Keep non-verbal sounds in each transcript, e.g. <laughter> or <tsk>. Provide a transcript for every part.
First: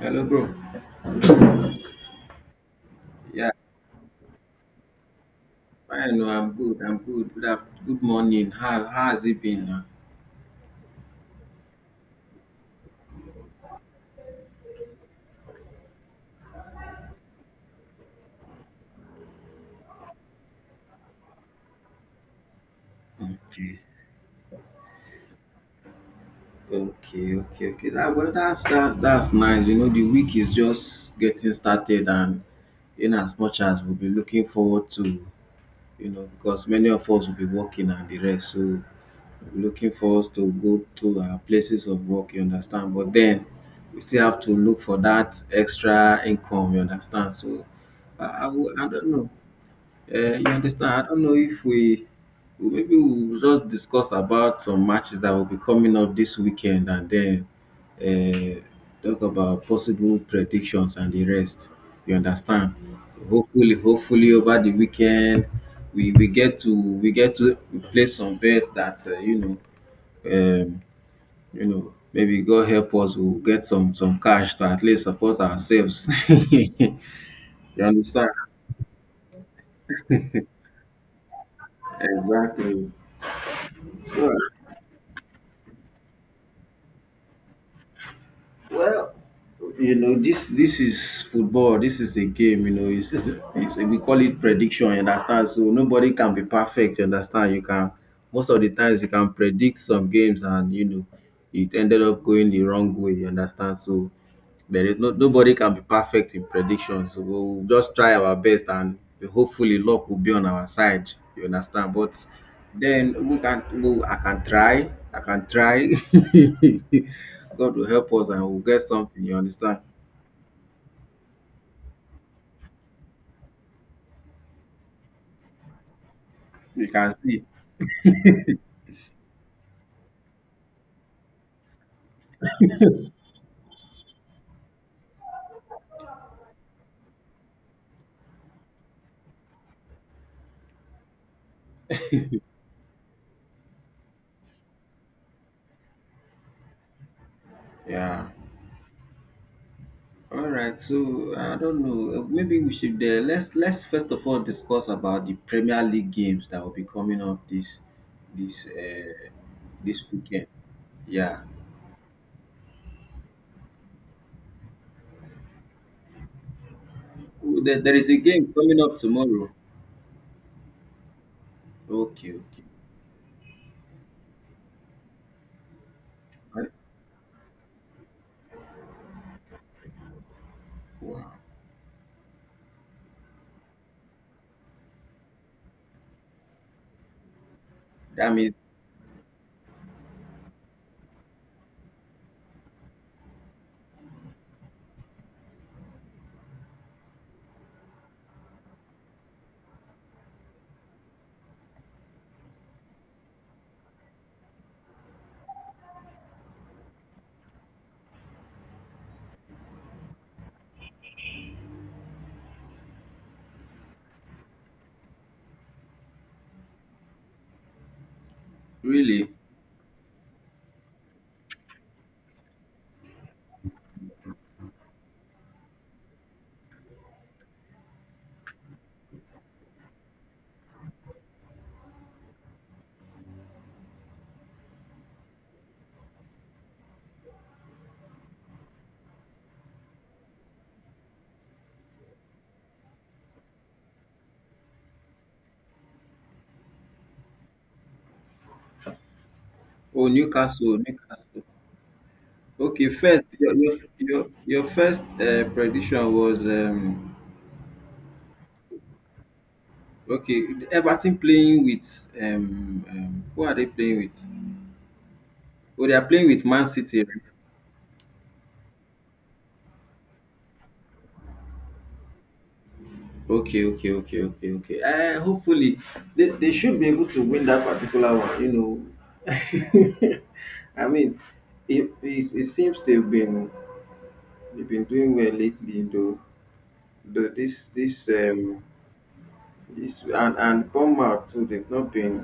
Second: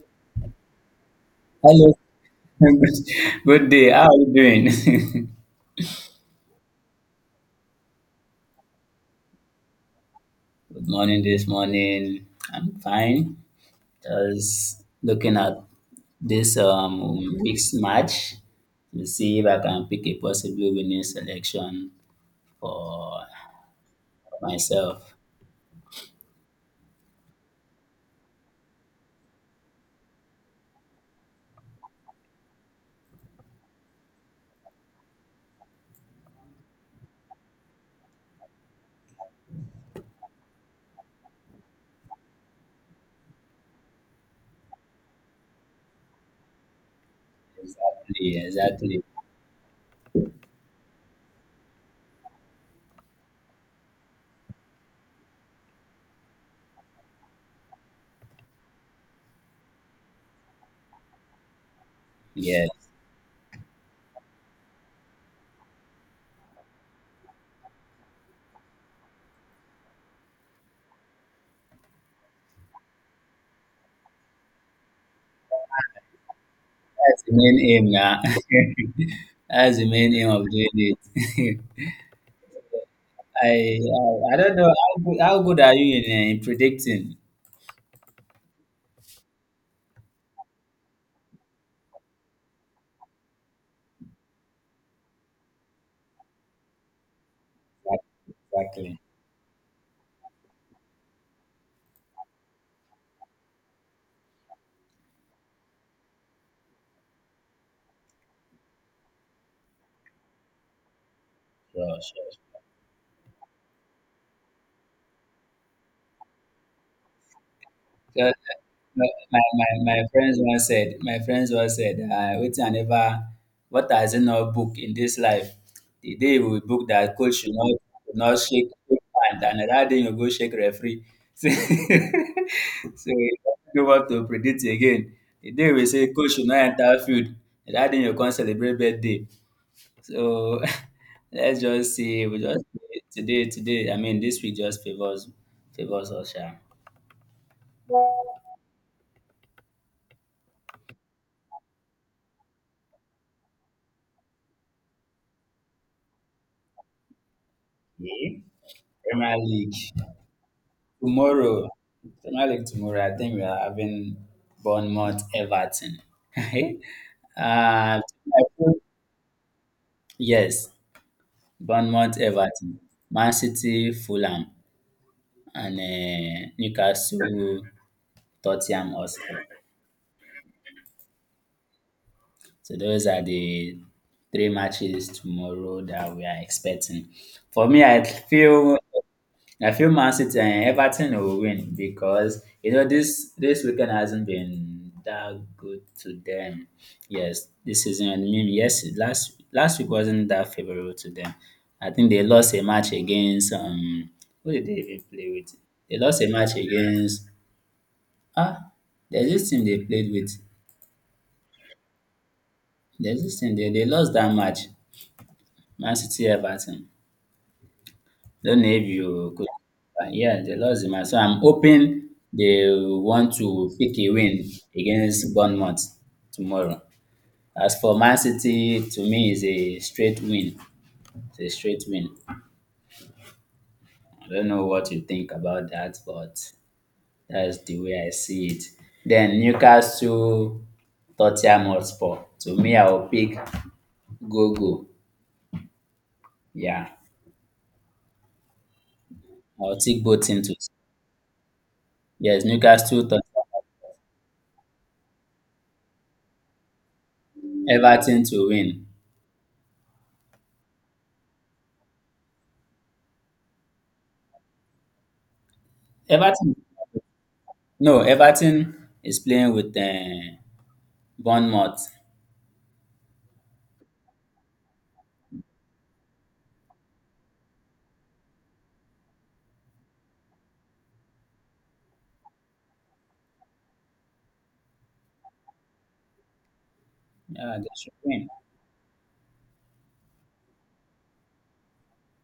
Hello, bro. Hello. <laughs> Good Yeah, good day. How are you doing? fine. No, I'm good. I'm good. Good, good morning. How has it been? Now? <laughs> Good morning this morning. I'm fine. Just looking at this week's match to see if I can pick a possibly winning selection for Okay, myself. okay, okay, okay. That well, that's nice. You know, the week is just getting started, and in as much as we'll be looking forward to, because many of us will be working and the rest, so we'll be looking for us to go to our places of work. You understand? But then we still have to look for that extra income. You understand? So Yeah, I exactly. don't know. You understand? I don't know if maybe we'll just discuss about some matches that will be coming up this weekend and then uh, talk about possible predictions and the rest. You Yes. understand? Hopefully, over the weekend we get to place some bet that maybe God help us, we'll get some cash to at least support ourselves. <laughs> That's the main you aim now. understand? <laughs> That's the main aim of doing it. <laughs> Exactly. I, I So I don't know how good are you in predicting? Well, you know, this is football. This is a game. You know, we call it prediction. You understand? So nobody can be perfect. You understand? You can Most of the Exactly. times you can predict some games, and it ended up going the wrong way. You understand? So there is no nobody can be perfect in predictions. We'll just try our best, and hopefully luck will be on our side. You Sure, understand? But sure, sure. then I can try. I can try. <laughs> God will help us So and we'll get my, something, you my, my understand? my friends once said, waiting I never, what has he not book in this life? The day we You book can that coach see. should not shake hand, and another day you go shake referee. <laughs> So, so you don't know what to predict again. The day we say coach should not enter field, that day you can't celebrate birthday. So <laughs> let's just see. We just today. I mean, this week just favors us, sha. Yeah. All right. So I don't know. Maybe we should let's first of all discuss about the Premier League games that will be coming up Yeah. this uh, Premier League. this weekend. Yeah. Tomorrow, so not like tomorrow, I think we are having Bournemouth Everton. <laughs> There uh, is a game coming up tomorrow. yes, Bournemouth Okay, okay. Everton, Man City, Fulham, and I- Newcastle, Tottenham Hotspur. Wow. So those are the three matches tomorrow that we are expecting. For me, I I mean, feel I feel Man City and Everton will win because this weekend hasn't been that good to them. Yes, this season. I mean, yes, last week wasn't that favorable to them. I think they lost a match against. Who did they even play with? They lost a match against ah. There's this team they played with. There's this team they lost that match. Man City Everton. Don't know if you really? could. But yeah, they lost the match. So I'm hoping they want to pick a win against Bournemouth tomorrow. As for Man City, to me, is a straight win. It's a straight win. I don't know what you think about that, but that's the way I see it. Then Newcastle, Tottenham Hotspur. To me, I will pick Go-Go. Yeah, I'll take Oh, both teams. Newcastle, Newcastle. Yes, Okay, Newcastle, Tottenham, first, your first prediction was Everton to win. okay. Everton playing with who are they playing with? Oh, they are playing with Everton Man City, right? No, Everton is playing with Bournemouth. Okay, okay, okay, okay, okay. Hopefully, they should be able to win that particular one. You know, <laughs> I mean, it seems they've been doing well lately, though. The Yeah, they this should this win. This and Bournemouth too, they've not been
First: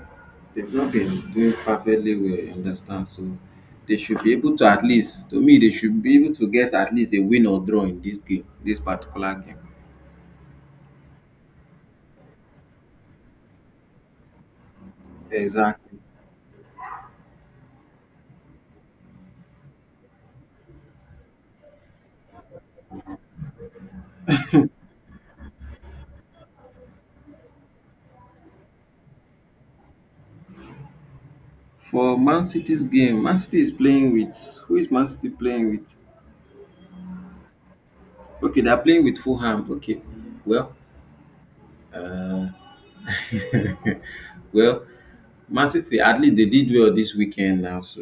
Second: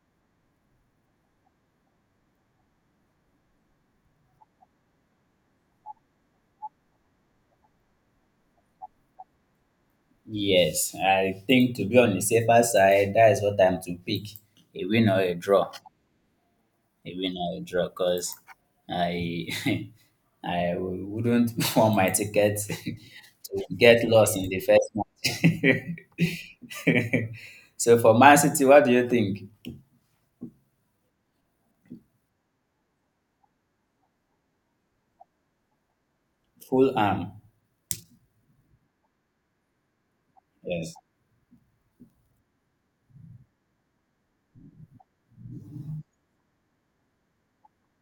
they've not been doing perfectly well, you understand, so they should be able to at least to me, they should be able to get at least a win or draw in this game, this particular game. Yes, I think to be on the safer side, that is what I'm to pick: a win or a draw. Exactly. A win or a draw, because I <laughs> I wouldn't <laughs> want my ticket <laughs> to get lost in the first match. <laughs> So for Man City, what do you think? For Man City's game, Man City is playing with who is Man City playing with? Full arm, Okay, they are playing with Fulham. Okay, well, yes. well, Man City at least they did well this weekend now, so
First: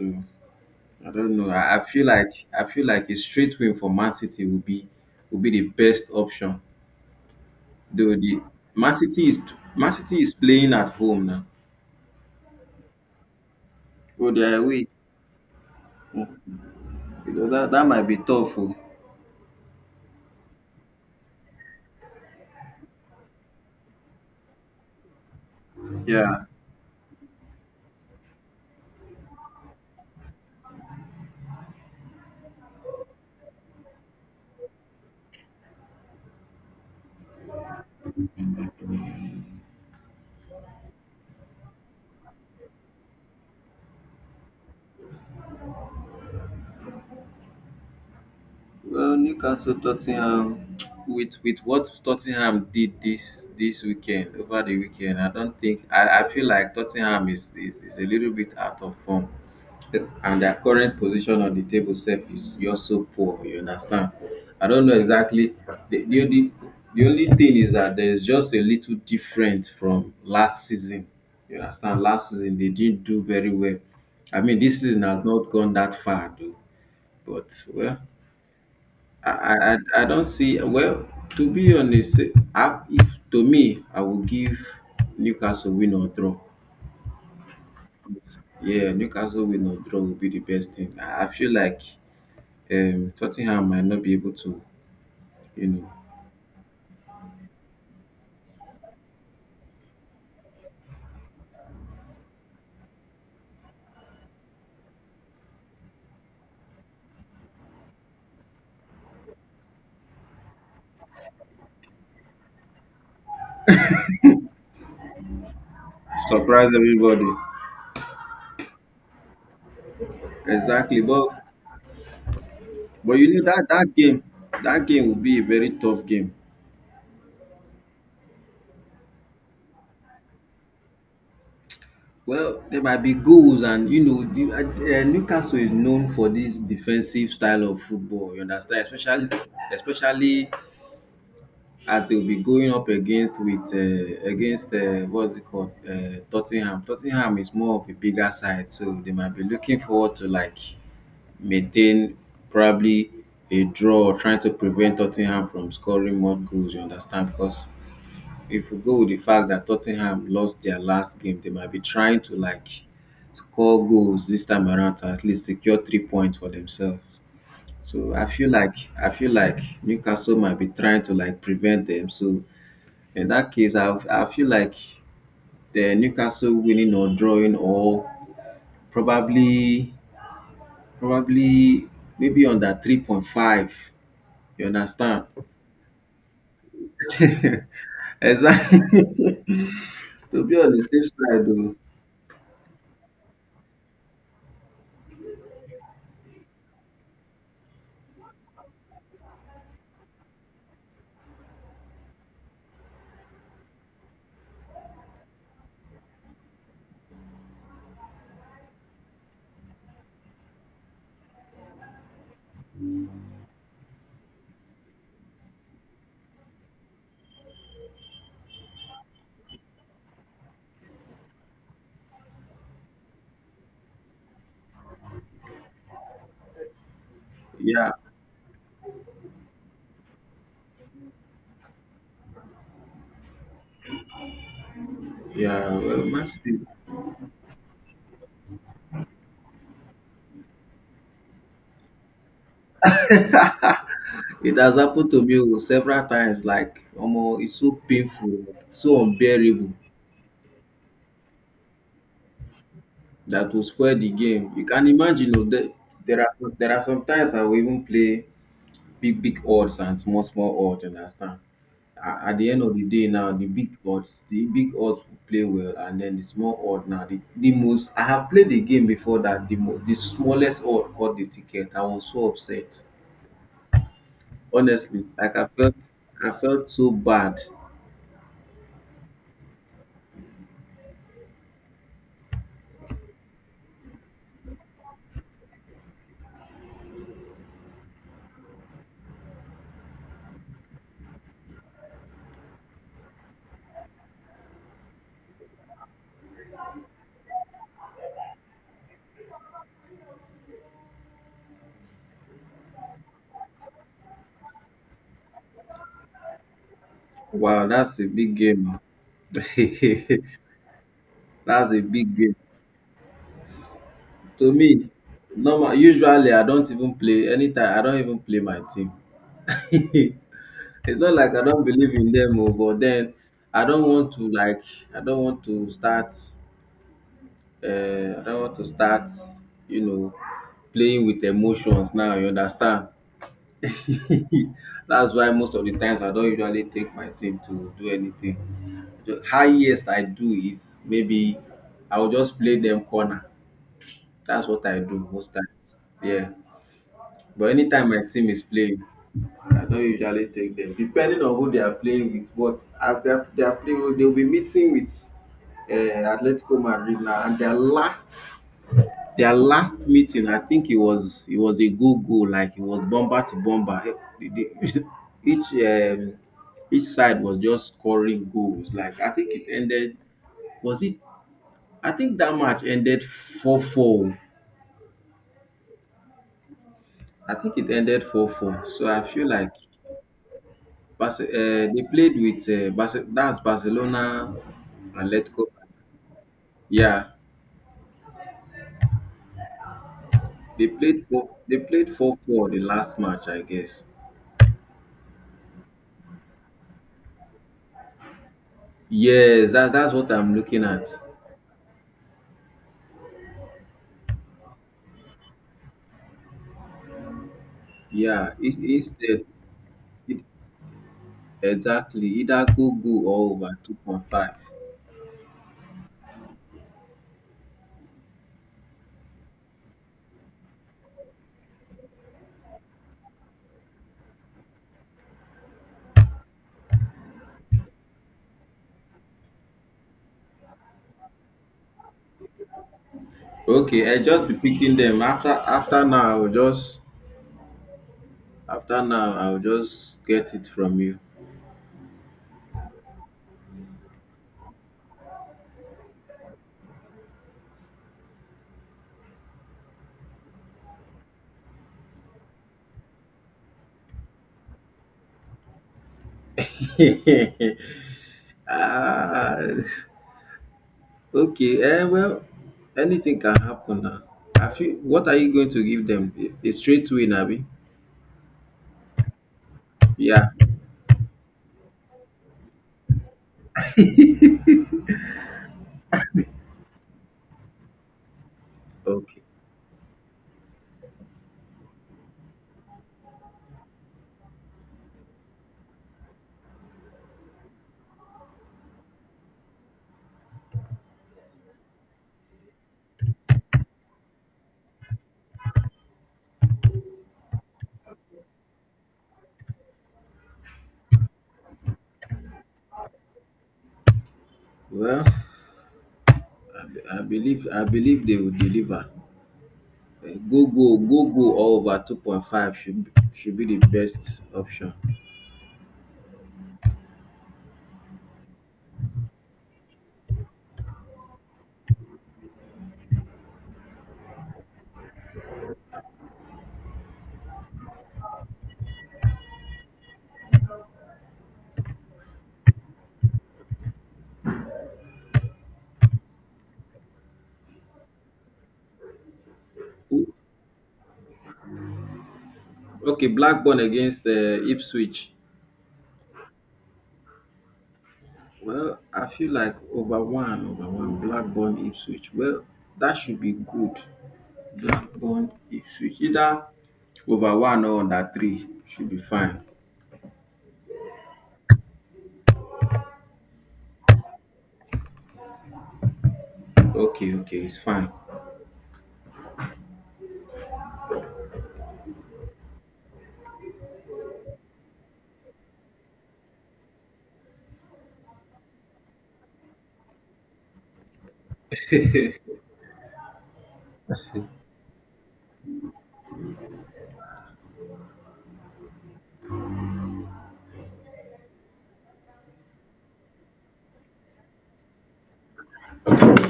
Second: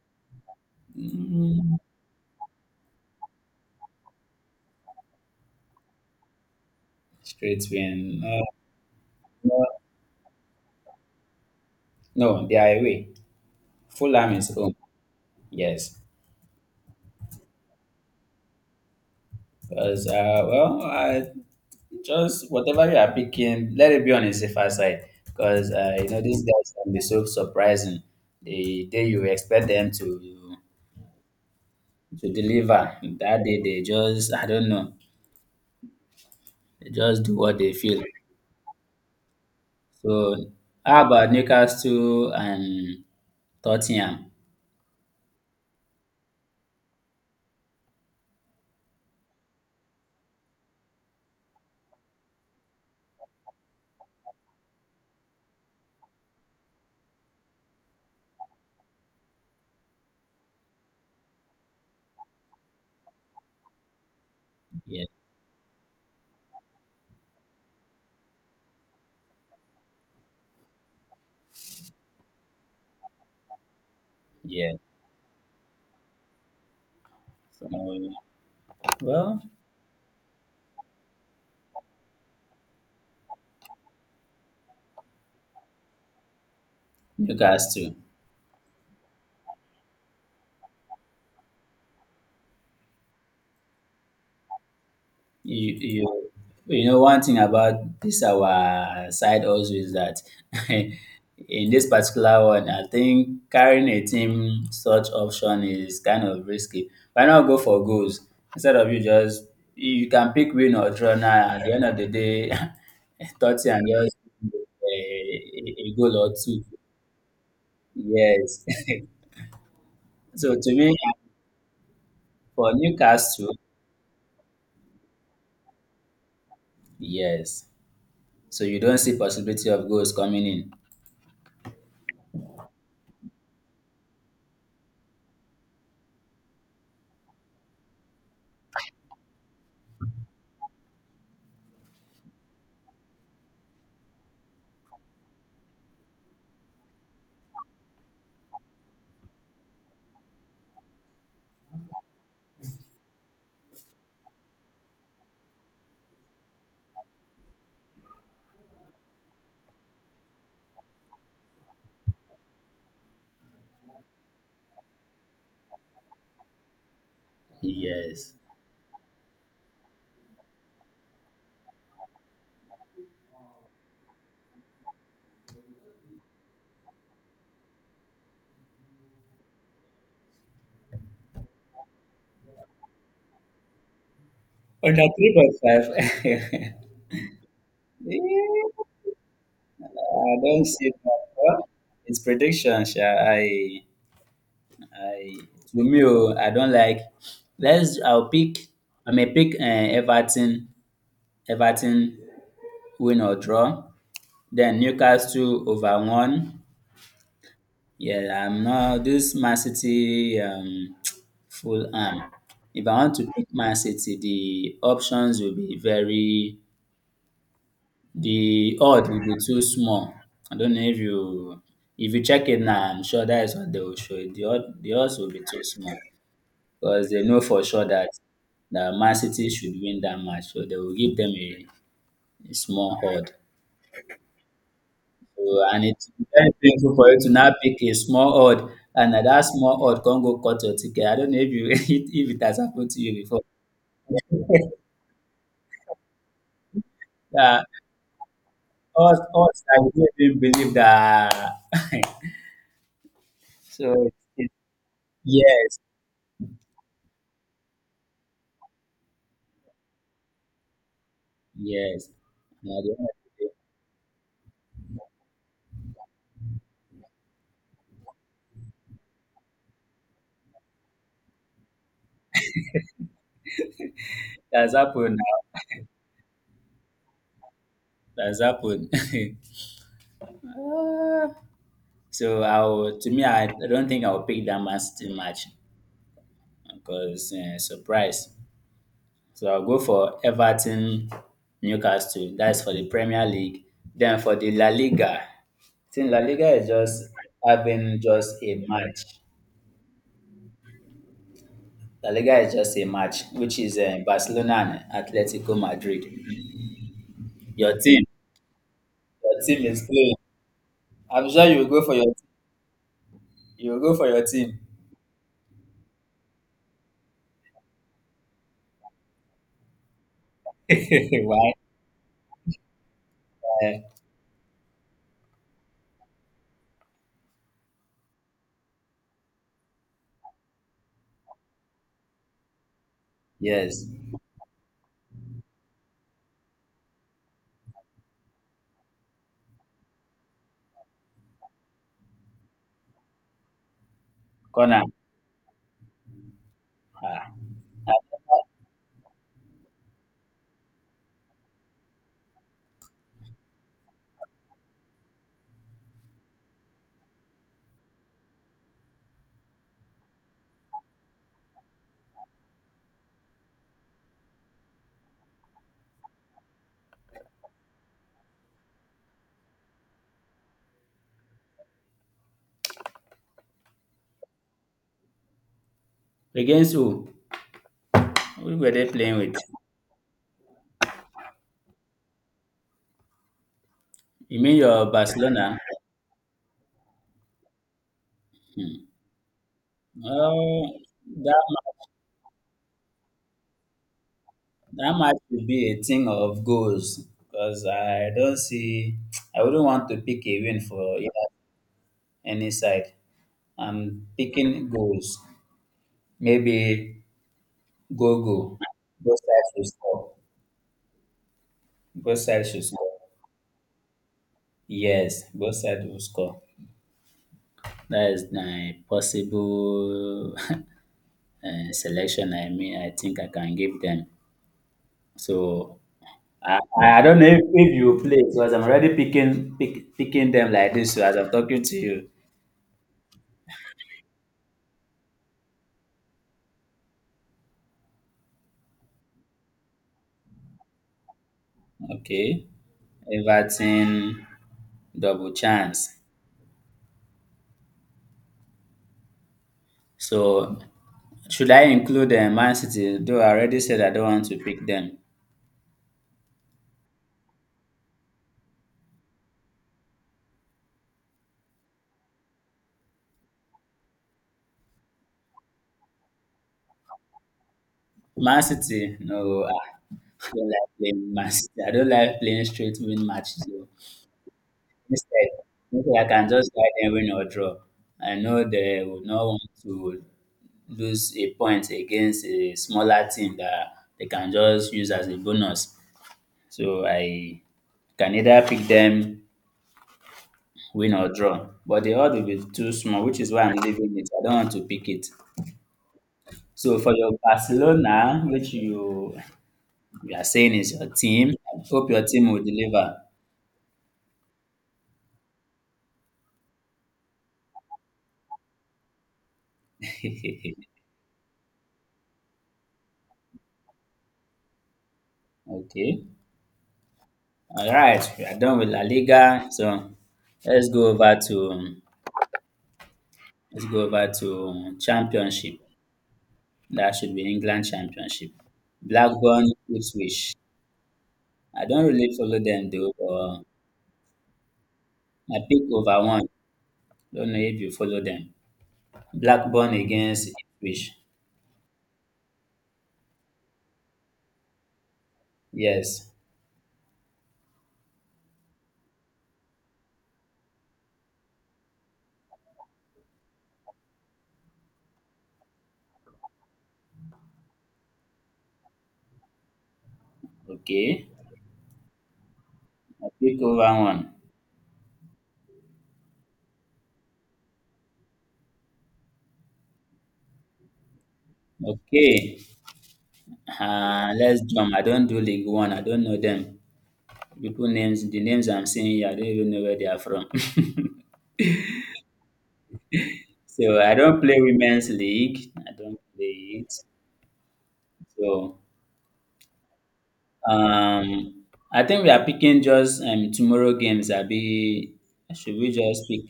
I don't know. Mm, I feel like a straight win for Man City will be the best option. straight Though win. the Man City is No, Man City is playing at home now. no, they are away. Oh, Fulham they is are home. away. Yes. You know, that might be tough. Oh. Because, well, I just whatever you are picking, let it be on the safer side. Because, Yeah. these guys can be so surprising. The day you expect them to deliver, that day they just, I don't know, they just do what they feel. So, how about Newcastle and Tottenham? Well, Newcastle, Tottenham. With what Tottenham did this this weekend over the weekend, I don't think. I feel like Tottenham is a little bit out of form, and their current position on the table sef is just so poor, you understand? I don't know Yeah, exactly. The, the, the, the only thing is that there is just a little different from last season. You understand? Last season they didn't do very well. I mean, yeah. this season has not gone that far, though. But So, well, I well, I, I I don't see. Well, to be honest, if to me, I will give Newcastle win or draw. Newcastle. Yeah, Newcastle win or draw will be the best thing. I feel like Tottenham might not be able to, you You, know, you, you know, one thing about this our side also is that <laughs> in this particular one, I think carrying a team such option is kind of risky. Why not go for goals instead of you can pick win or draw now at the end of the day, <laughs> 30 and just a goal or two. surprise everybody. Yes. <laughs> So to me, Exactly, for but you know Newcastle, that game will be a very tough game. yes. So you don't see possibility of goals coming in. Well, there might be goals, and Newcastle is known for this defensive style of football. You understand, especially as they will be going up against with against Tottenham. Tottenham is more of a bigger side, so they might be looking forward to like maintain probably a draw or trying to prevent Tottenham from scoring more goals, you understand? Because if we go with the fact that Tottenham lost their last game, they might be trying to like score goals this time around to at least secure 3 points for themselves. So I Yes. feel like I feel like Newcastle might be trying to like prevent them. So in that case, I feel like the Newcastle winning or drawing or probably probably maybe under three point five. You Oh, not understand? 3.5. <laughs> Exact <laughs> I To be don't on the see safe that. side Well, oh. it's prediction, sha. I, to me, oh, I don't like. Let's. I'll pick. I may pick Everton. Everton win or draw. Then Newcastle over one. Yeah, I'm not this Man City <tsk> full arm. If I want to pick Man City, the options will be very. The odd will be too small. I don't know if you check it now, I'm sure that is what they will show you. The odds will be too small because they know for sure Yeah, that the Man City should win that match, so they will give them a small odd. So, yeah, and well, it's man very still painful for you to now pick a small odd, and at that small odd can go cut your ticket. I don't know if you <laughs> if it has happened to you before. it has happened to me, oh, several times. Like omo, it's Yeah, so painful, so odds unbearable. I don't even believe that. That <laughs> will spoil the So it, game. You can imagine. Oh, there yes, there are some times I will even play big, big odds and small, small odds, you understand? yes. At the end And of the at the day end now, of the the. big odds the big odds will play well, and then the small odd now, the most. I have played the game before that, the the smallest odd got the ticket. I was so upset, That's honestly. happened Like, I felt so bad. now. That's happened. <laughs> So I will, to me, I don't think I'll pick that Man City match because surprise. So I'll go for Everton, Newcastle. That's for the Premier League. Then for the La Liga, I think La Liga is just having just a match. La Liga is just a match, which is Barcelona and Atletico Madrid. Wow, Your that's team, a big game, man. your team is playing. <laughs> I'm sure you will That's a go for your, big game you will go for your to team. me. Normal usually I don't even play anytime I don't even play my team. <laughs> It's not <laughs> like I Why? don't believe in them, oh, but then I uh, don't want to like I don't want to start. I not want to start, you know playing with emotions now, you understand? yes, <laughs> That's why most of the times I don't usually take my team to do anything. The highest I do is, maybe I will just play them corner. That's what I corner. do most times, yeah. Ah. But anytime my team is playing, I don't usually take them, depending on who they are playing with. But as they are, they are playing, they will be meeting with um Atletico Madrid now, and their last... Their last meeting, I think it was a go go, like it was bomber to bomber. The- the- <laughs> Each um, each side was just scoring goals. Like, I think it ended. Was it? I think that match ended 4-4. Against who? I think it ended four Who four. were So they I playing feel with? like they played with that's Barcelona, You mean your and Atletico. Barcelona? Yeah, Hmm. they Oh, played four. that They ma- played 4-4 the last match, I guess. that match will be a thing of goals because I don't see. I Yes, wouldn't that want that's to what pick I'm a win looking at. for either, any side. I'm picking goals. Maybe go Yeah, go. Both sides will score. E- Exactly, Both either sides should score. go-go or over 2.5. Yes, both sides will score. That is my possible <laughs> selection. I mean, I think I can give them. So I don't know if you play. So as I'm already picking them like this so as I'm talking to you. Okay, I just be picking them. After now, I'll just get it from you. Okay, Everton, double chance. So should I include Man City? Though I already said I don't want to pick them. <laughs> ah, okay, well, anything can happen now. What are you going to give them? A straight win, Abi? Man City, no, I Yeah. don't like playing Man City. I don't like playing straight win matches. Instead, I can just guide them win or draw. I know they would Okay. not want to lose a point against a smaller team that they can just use as a bonus. So I can either pick them win or draw. But the odds will be too small, which is why I'm leaving it. I don't want to pick it. So for your Barcelona, which you are saying is your team, I hope your team will deliver. Well, I believe they will deliver. Go go <laughs> go go all over 2.5 should be the best option. Okay. All right, we are done with La Liga, so let's go over to Championship. That should be England Championship. Blackburn, Ipswich. I don't really follow them though, but my pick over one. Don't know if you follow them. Blackburn against Ipswich. Okay, Blackburn against Ipswich. Yes. Well, I feel like over one. Over one, Blackburn, Ipswich. Well, that should be good. Blackburn, Ipswich, either over one or under three should be fine. Okay. My pick over one. Okay, okay, it's fine. Okay. Let's jump. I don't do League One. I don't know them. People names, the names I'm seeing here, I don't even know where they are from. <laughs> So I don't play women's league. I don't play it. So um, I think we are picking just tomorrow games. I be should we just pick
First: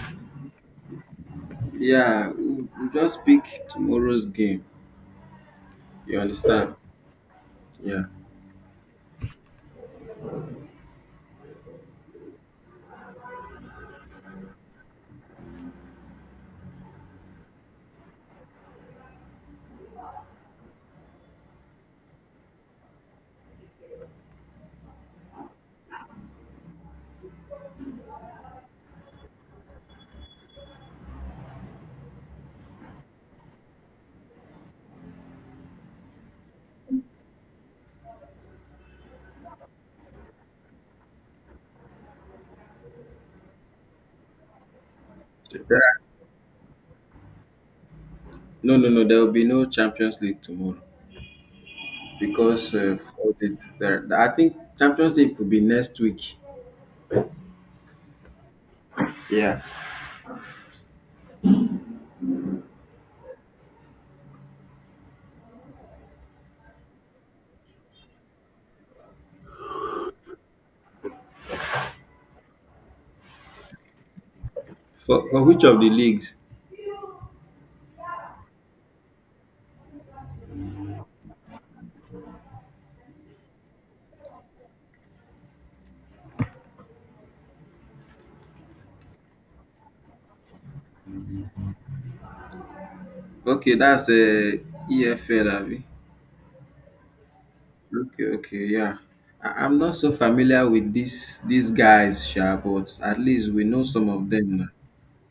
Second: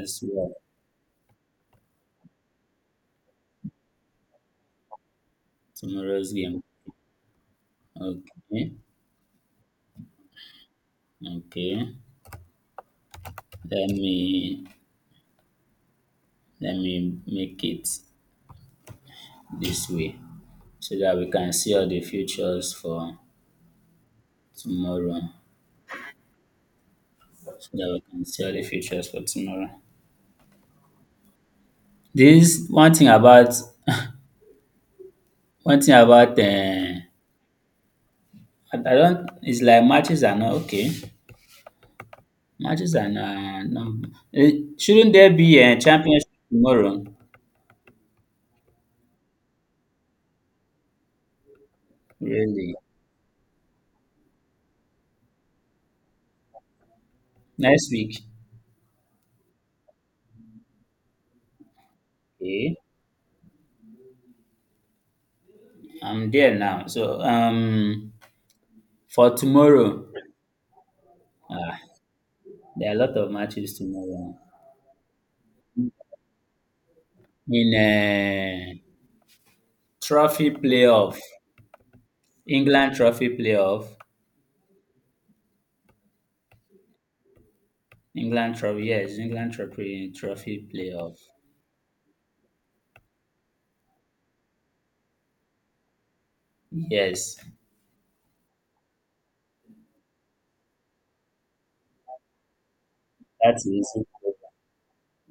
as well Yeah, we just pick tomorrow's game. You tomorrow's game? understand? Yeah. Okay, okay. Let me let me make it this way so that we can see all the futures for tomorrow. So that we can see all the futures for tomorrow. This one thing about one thing about uh, I don't. It's like matches are not okay. Matches are not. No, eh, shouldn't there be There a are- championship tomorrow? No, no, no. There will be no Champions League tomorrow, because Really? I think Champions League will be next week. Next week? Yeah. Okay. I'm there now. So for tomorrow, there are a lot of matches tomorrow. For which of the leagues? In a trophy playoff. England trophy playoff. England trophy, yes, England trophy playoff. Okay, that's EFL, Abi. Yes. Okay, okay, yeah. I'm not so familiar with these guys, sha, but at least we That's know easy. some of them now.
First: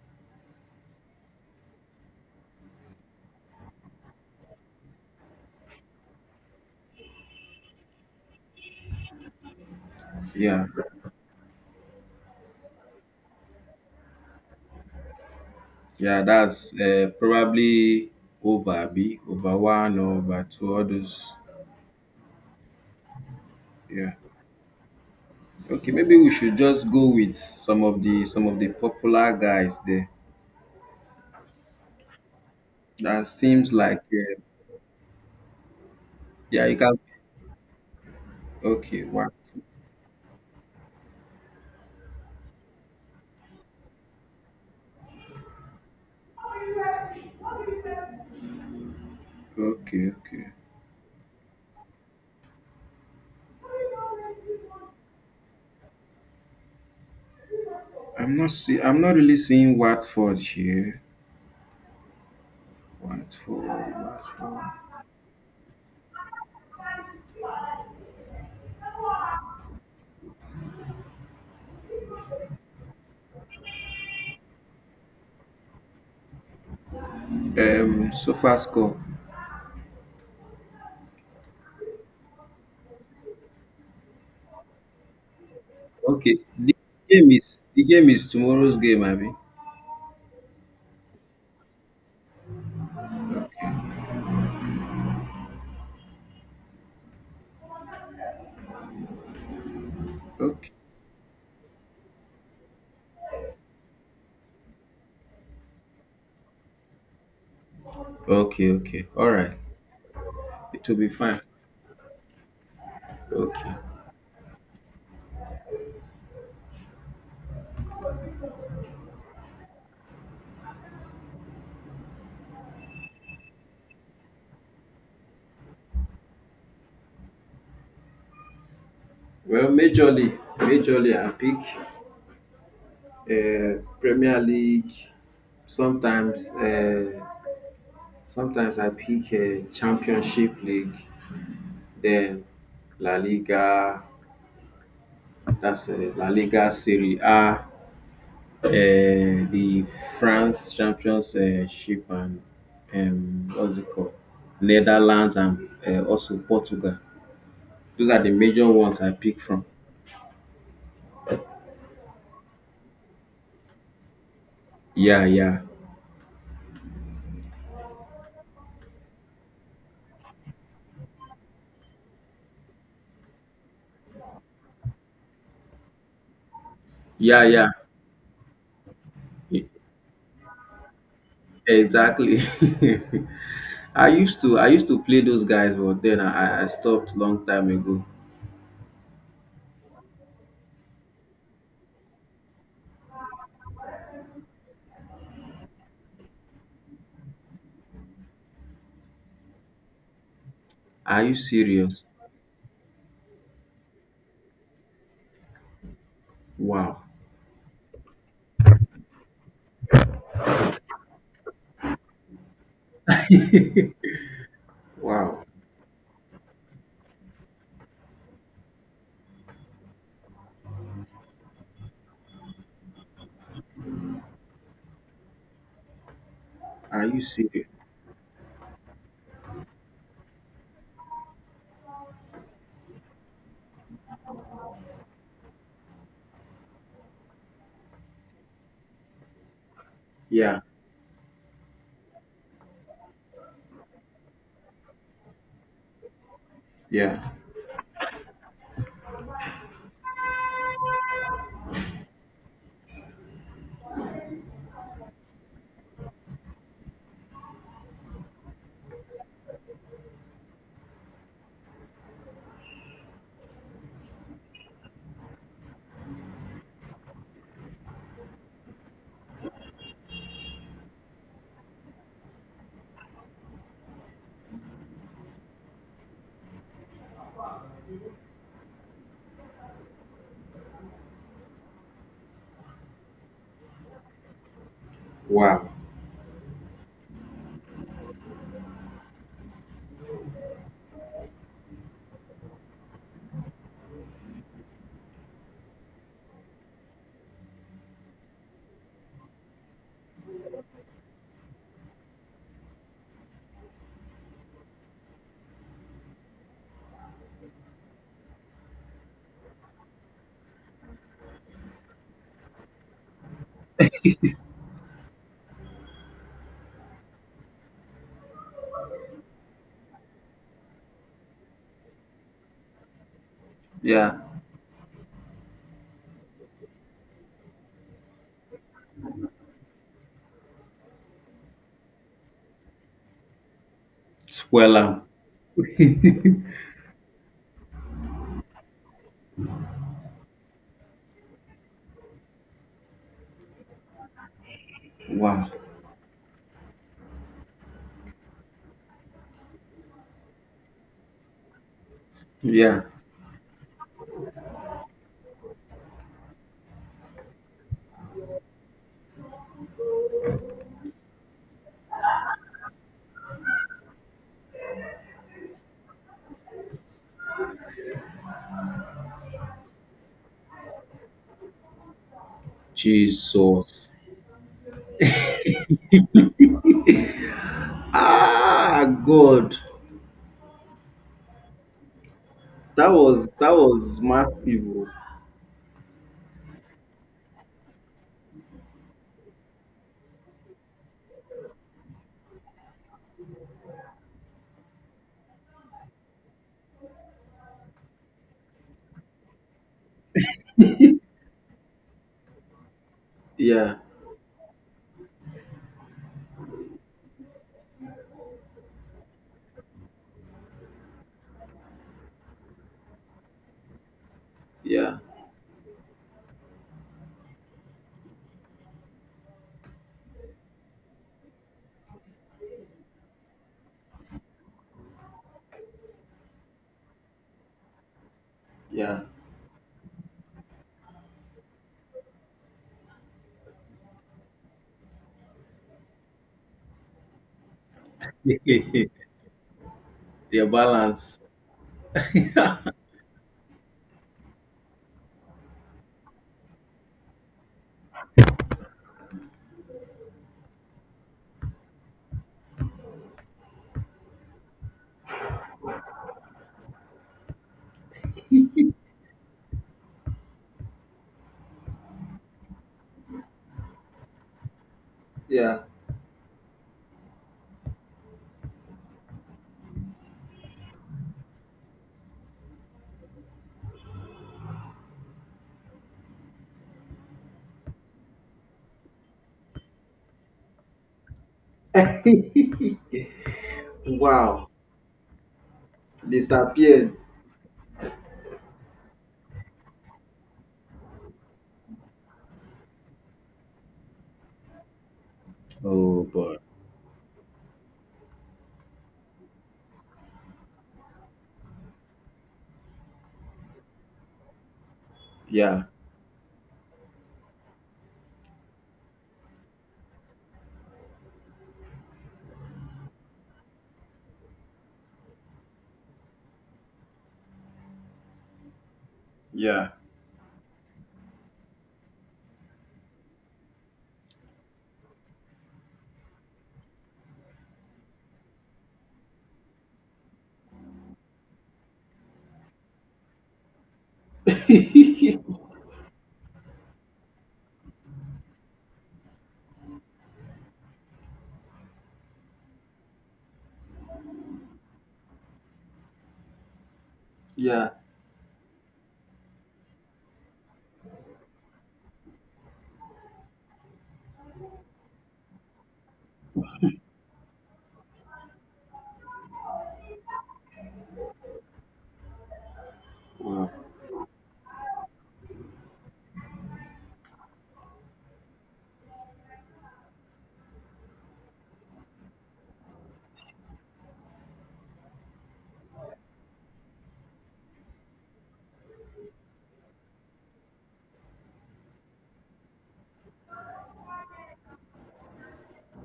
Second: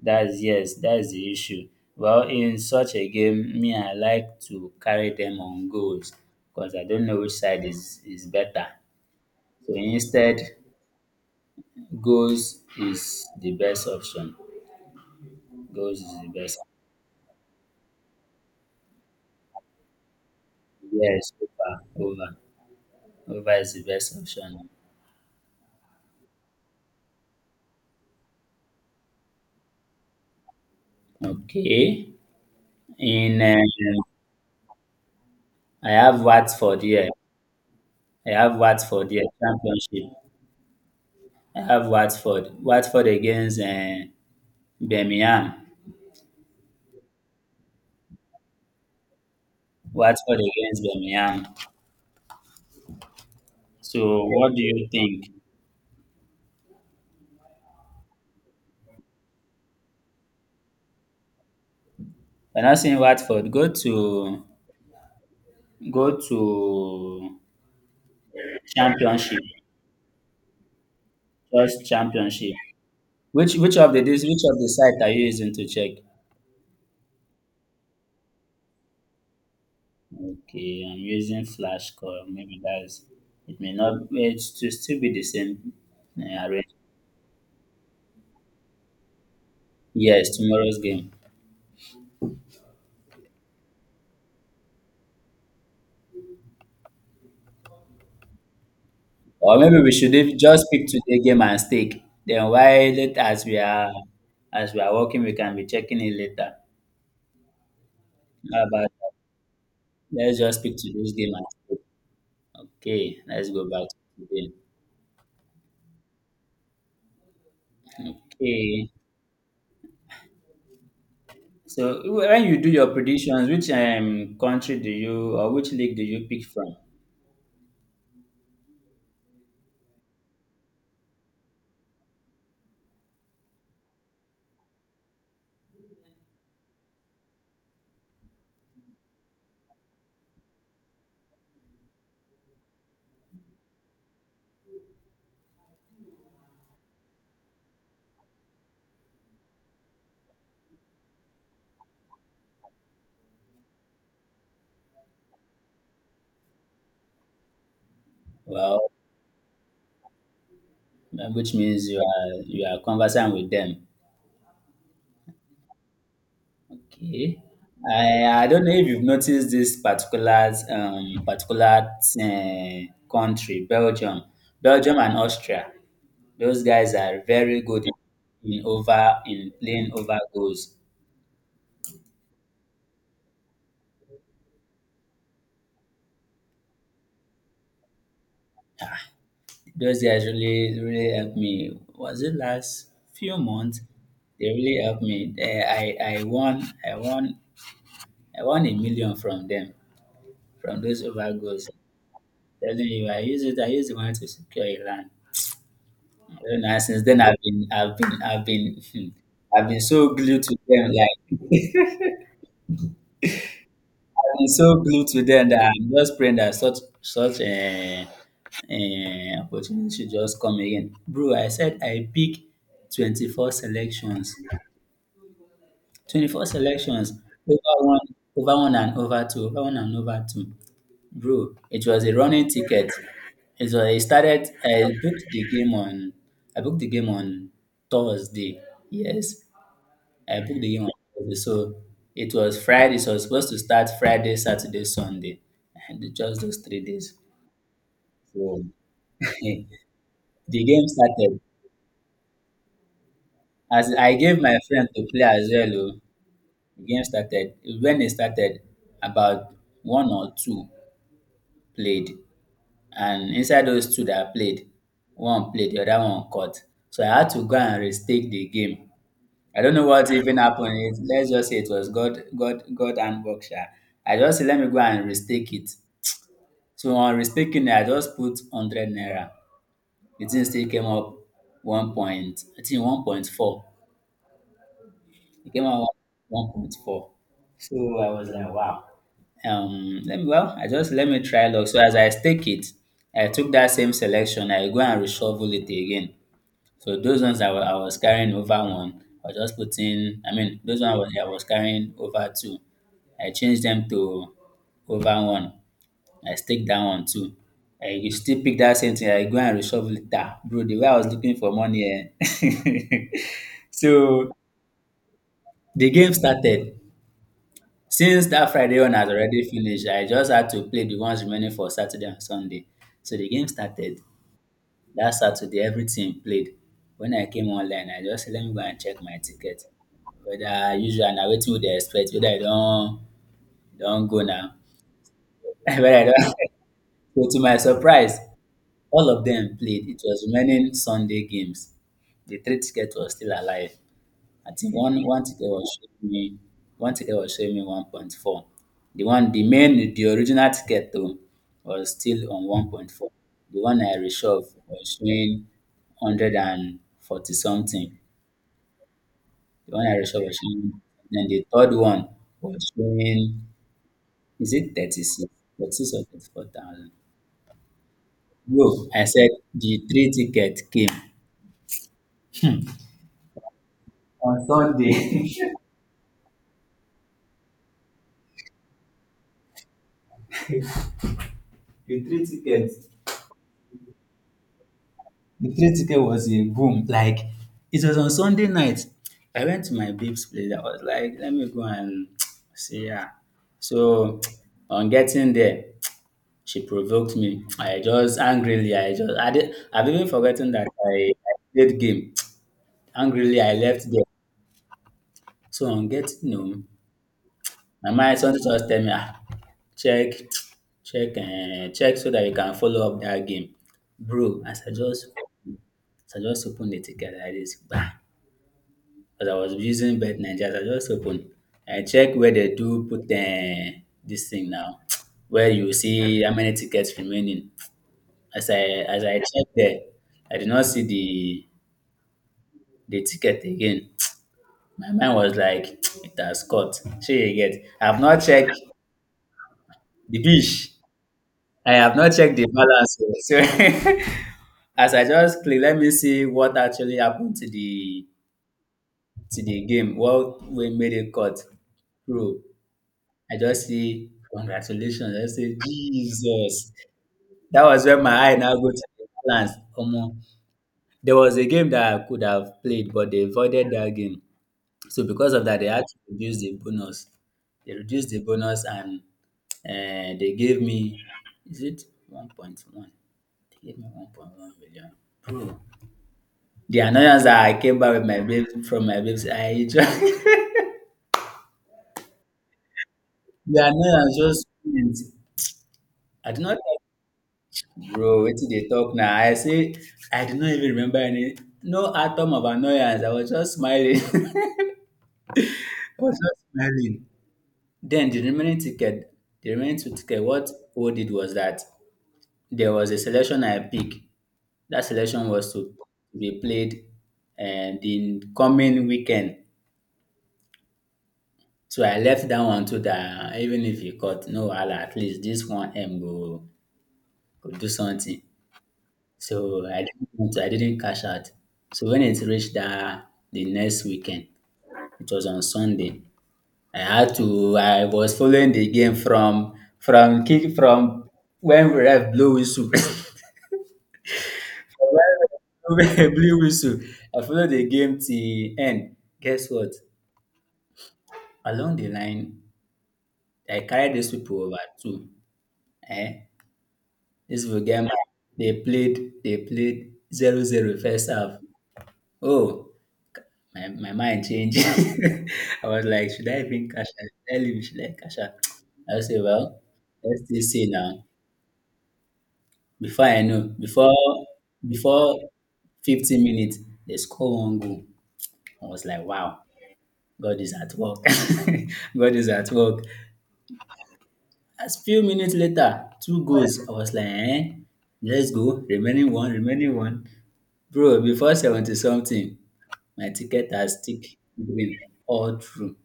That's yes, that's the issue. Well, in such a game, me I like to carry them on goals because I don't know which side is better. So instead, Yeah, goals is the best option. Goals is yeah, the best. that's probably over, Abi, over one or over two others. Yes, over, over, over is the Yeah. best option. Okay, maybe we should just go with some of the popular guys there. Okay. That In seems like I have yeah, you Watford can. here. I have Okay, Watford here. what? Championship. I have Watford. Watford against Birmingham. Okay, Watford okay. against Birmingham. So what do you think? I'm not really seeing Watford here. We're not saying White Watford four, white four. go to championship, first championship. Which of the site are you using to check? So far score. Okay, I'm using Flashcore. Maybe that's it. May not it to still be the same Okay. The arrangement. game is the game is tomorrow's game, Abby. Yes, tomorrow's game. Or maybe we should have just Okay. pick today game and stake. Then while it as we are working, we can be checking it later. How Okay, about okay. that? All right. Let's just pick It will be today's game fine. and stake. Okay, let's go Okay. back to today. Okay, so when you do your predictions, which country do you or which league do you pick from? Well, majorly, I pick Premier League. Sometimes, uh, Sometimes I pick Championship League. Then La Liga. That's La Liga, Serie A, the France championship, and what's it called? Netherlands, and also Portugal. Those are the major Well, ones I pick from. Which means you are conversant with them. Yeah, yeah, Okay, I don't know if you've noticed this particular particular uh, country, Belgium and Austria. Those guys are yeah, very yeah. good in over in E- playing over goals. Exactly. <laughs> I used to play those guys, but then I stopped long time ago. Those guys really, really helped me. Was it last few months? They really helped me. I, I won, I won, I won a million from them, from those Are over you goals. serious? Telling you, I use it. I use the money to secure a land. I don't know, Wow, since then, <laughs> I've been so glued to them. Like I've been so glued to wow. them that I'm just praying that such a opportunity should just come again, bro. I said I pick 24 selections, 21st Are elections, you over serious? one, over one and over two, over one and over two. Bro, it was a running ticket. It was, I started, I booked the game on Thursday. Yes, I Yeah, booked the game on Thursday. So it was Friday. So it was supposed to start Friday, Saturday, Sunday. And just those 3 days. yeah. So <laughs> the game started. As I gave my friend to play as well, oh, the game started. When it started, about one or two played, and inside those two that I played, one played, the other one caught. So I had to go and restake the game. I don't know what even happened. It, let's just say it was God, God, God and Boksha. I just said, let me go and restake it. So on restaking, I just put 100 naira. The thing still came up 1 point, I think 1.4. It came Wow. out 1.4. So I was like, wow. Let me, well, I just let me try luck. So as I stake it, I took that same selection. I go and reshuffle it again. So those ones I I was carrying over one, I was just putting. I mean, those ones I was carrying over two. I changed them to over one. I stake that one too. I you still pick that same thing. I go and reshuffle it. Ah, bro, the way I was looking for money. Eh? <laughs> So the game started. Since that Friday one has already finished, I just had to play the ones remaining for Saturday and Sunday. So the game started Yeah. that Saturday, every team played. When I came online, I just said, let me go and check my ticket. Whether usual na wetin we dey expect, whether I don don go now. Swell 'em. <laughs> Whether I don <laughs> so to my surprise, all of dem played. It was remaining Sunday games. The three ticket was still alive. I think one ticket Wow. was showing me, one ticket was showing me 1.4. The one, the main, the original ticket though, was still on Yeah. 1.4. The one I reshoved was showing 140 something. The one I reshoved was showing, then the third one was showing, is it 36? 36 or 34,000? No, I said the three ticket came Jesus. on Sunday. Ah, God, <laughs> The three tickets. that was massive, oh. The 3 ticket was a boom. Like it was on Sunday night. I went to my babe's place. I was like, let me go and <tsk> see her. So <tsk> on getting there, <tsk> she provoked me. I just angrily, I just I did, I've even forgotten that I played game. <tsk> Angrily I Yeah, left there. So on getting home, my mind something just tell me, "Ah, check, <tsk> check and check so that you can follow up that game." Bro, as I yeah, just, as I just opened the ticket like this, bam. As I was using Bet Nigeria, as I just opened, I check where they do put the this thing now, <tsk> where you see how many tickets remaining. As I, yeah. as I checked there, I did not see the ticket again. <tsk> My mind was like, <tsk> it has caught. Sure you get. I have not checked <laughs> the Their dish. balance. I have not checked the <laughs> balance. Oh. So <laughs> as I just click, let me see what actually happened to the, to the game. What we made it cut, bro. I just say, congratulations. I just say, Jesus. That was when my eye now go to the balance. Omo. There was a game that I could have played, but they avoided that game. So because of Yeah. that, they had to reduce the bonus. They reduced the bonus and they gave me, is it 1.1? They gave me 1.1 million. Bro. The annoyance that I came back with, my babes, from my babes, I just, <laughs> the annoyance just Wow. went. I do not like. Disappeared. Bro, wetin you dey talk now? I say I do not even remember any, no atom of annoyance. I was just smiling. <laughs> I Oh, was boy. just smiling. Then the remaining ticket, the remaining two ticket, what we did was that there was a selection I picked. That selection was Yeah, to be played and the coming weekend. So I left that one to that, even if you cut no wahala, at least this one M go go do something. So yeah, I didn't cash out. So when it reached the next weekend, it was on Sunday. I had to. I was following the game from kick, from when we ref blew whistle. <laughs> <laughs> From when we ref blew whistle. I followed the game till end. Guess what? Along the line, I carried these people over too. Eh? This people yeah. game. They played zero zero first half. Oh, my mind changed. <laughs> I was like, should I even cash out? Tell him, should I cash out? I was say, well, let's just see now. Before I know, Wow, before, before 15 minutes, they score one goal. I was like, wow, God is at work. <laughs> God is at work. As few minutes later, two goals. I was like, eh, let's go. Remaining one, remaining one. Bro, before 70 something, my ticket has tick green all through.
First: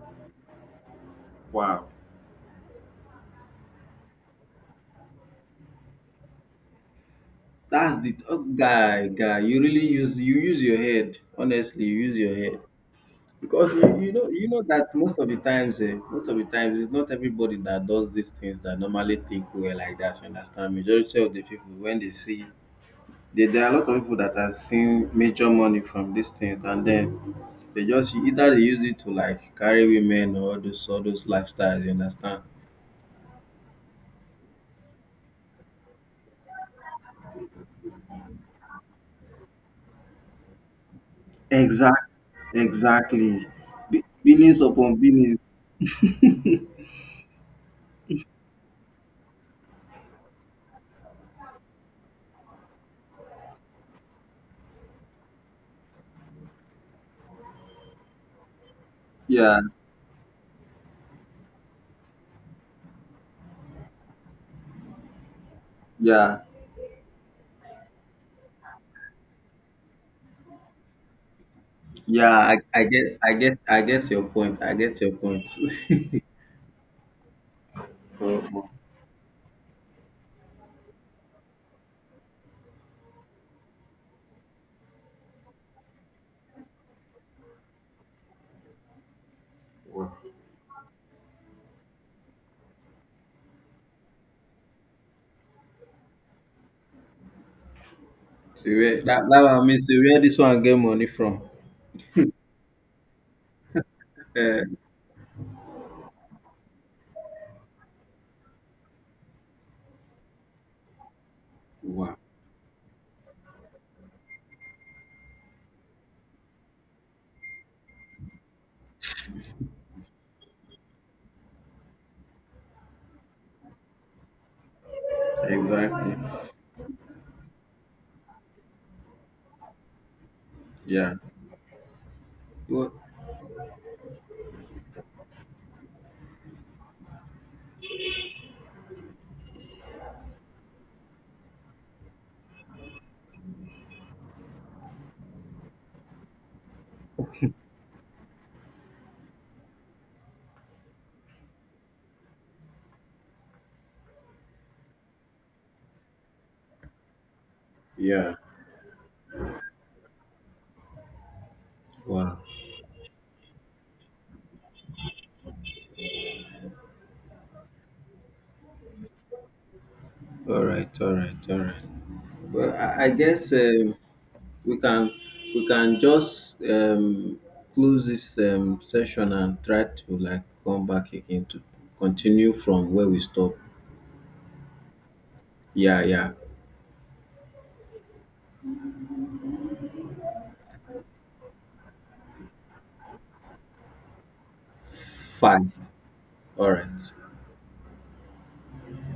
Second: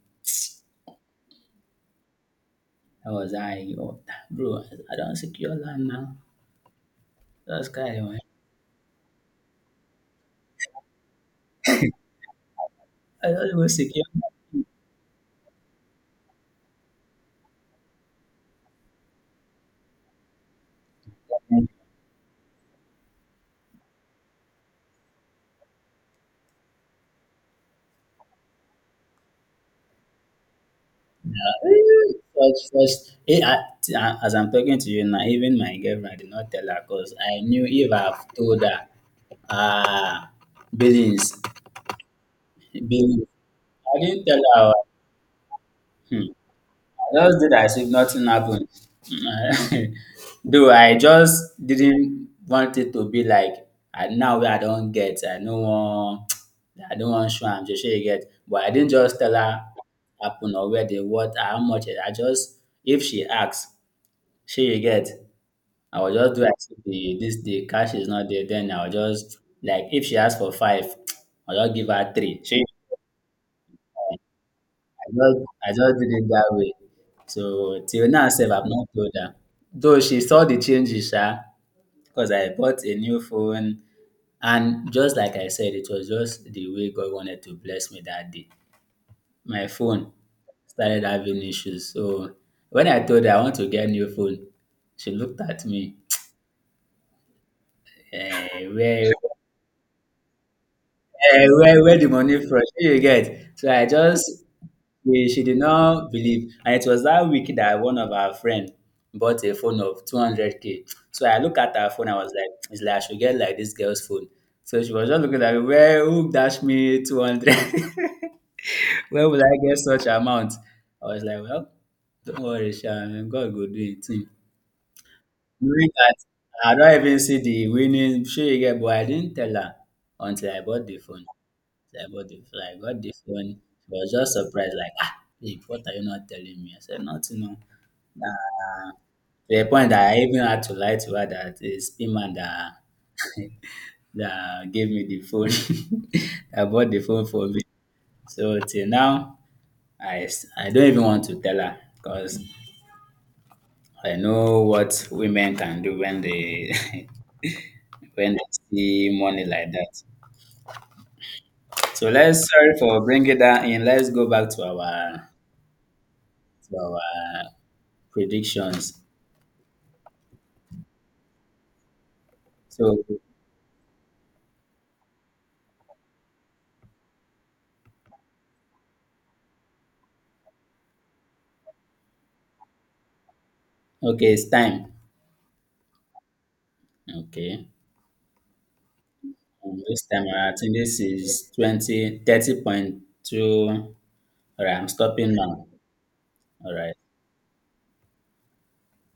wow. That was, I, yo, bro. I don't secure land now. That's That's guy, the man. Oh, guy, guy. You really use your head. Honestly, you use your head. I don't even Because you, secure you know that most of the times, most of the times, it's not everybody that does these things that normally think well like that, you understand. Majority of the land people, when they see... There are a lot of people that have seen major money from these things, and then they just either they use it to like carry women or those, all those now. lifestyles, you understand. First, first, eh, as I'm talking to you now, even my girlfriend, did not tell her because I knew if I've told her, ah, uh, Billings, Exactly, Billings. exactly. I didn't tell Billions her. upon billions. hmm, Just did as if nothing happened. <laughs> Though I just didn't want it to be like I now wey I don get, I no wan, <tsk> I no wan show am sey shey you get. But I didn't just tell yeah her what happen or where, the what, how much. I just, if she ask shey you get, I go just yeah do as if the, this, the cash is not there. Then I go just, like if she ask for five, <tsk> I go just give her yeah three, I, shey. I get i get i get your point, I just I <laughs> just did it that way. So till now Oh, sef I've oh, not told her. Though she saw the changes sha, because I bought a new phone, and just like I said, it was just the way God wanted to bless me that day. My phone oh. started having issues. So when I told her I want to get new phone, she looked at me. Eh, See where where, that one means, say where this one get money from. where the money from? Shey you get? So I just, Uh, yeah, she did not believe. And it was that week that one of our friend bought a phone of 200k. So I looked at her phone, I wow. was like, it's like I should get like this girl's phone. So she was just looking at me, where, who dash me 200? <laughs> Where will I get such amount? I was like, well, don't worry, Sha, God will do it. Knowing Exactly. that I don't even see the winning, sure you get, but I didn't tell her until I bought the Yeah. phone. So I about the fly. I Well, got the phone. She was just surprised, like, ah, babe, what are you not telling me? I said, nothing. No. To the point that I even had to lie to her that it's him and that, <laughs> that gave me the phone, <laughs> that bought the phone for me. So till now, I don't even want to tell her, because I know what women can do when they <laughs> when yeah. they see money like that. So Wow. let's, sorry for bringing that in. Let's go back to our, to our predictions. All right. All right. All right. Well, I, So I guess we can we can just close this session and try to like come back again to continue from where we stop. Okay, it's time. Yeah. Yeah. Okay. This time, I think this is 2030.2. All right, I'm stopping now. Fine. All All right. right.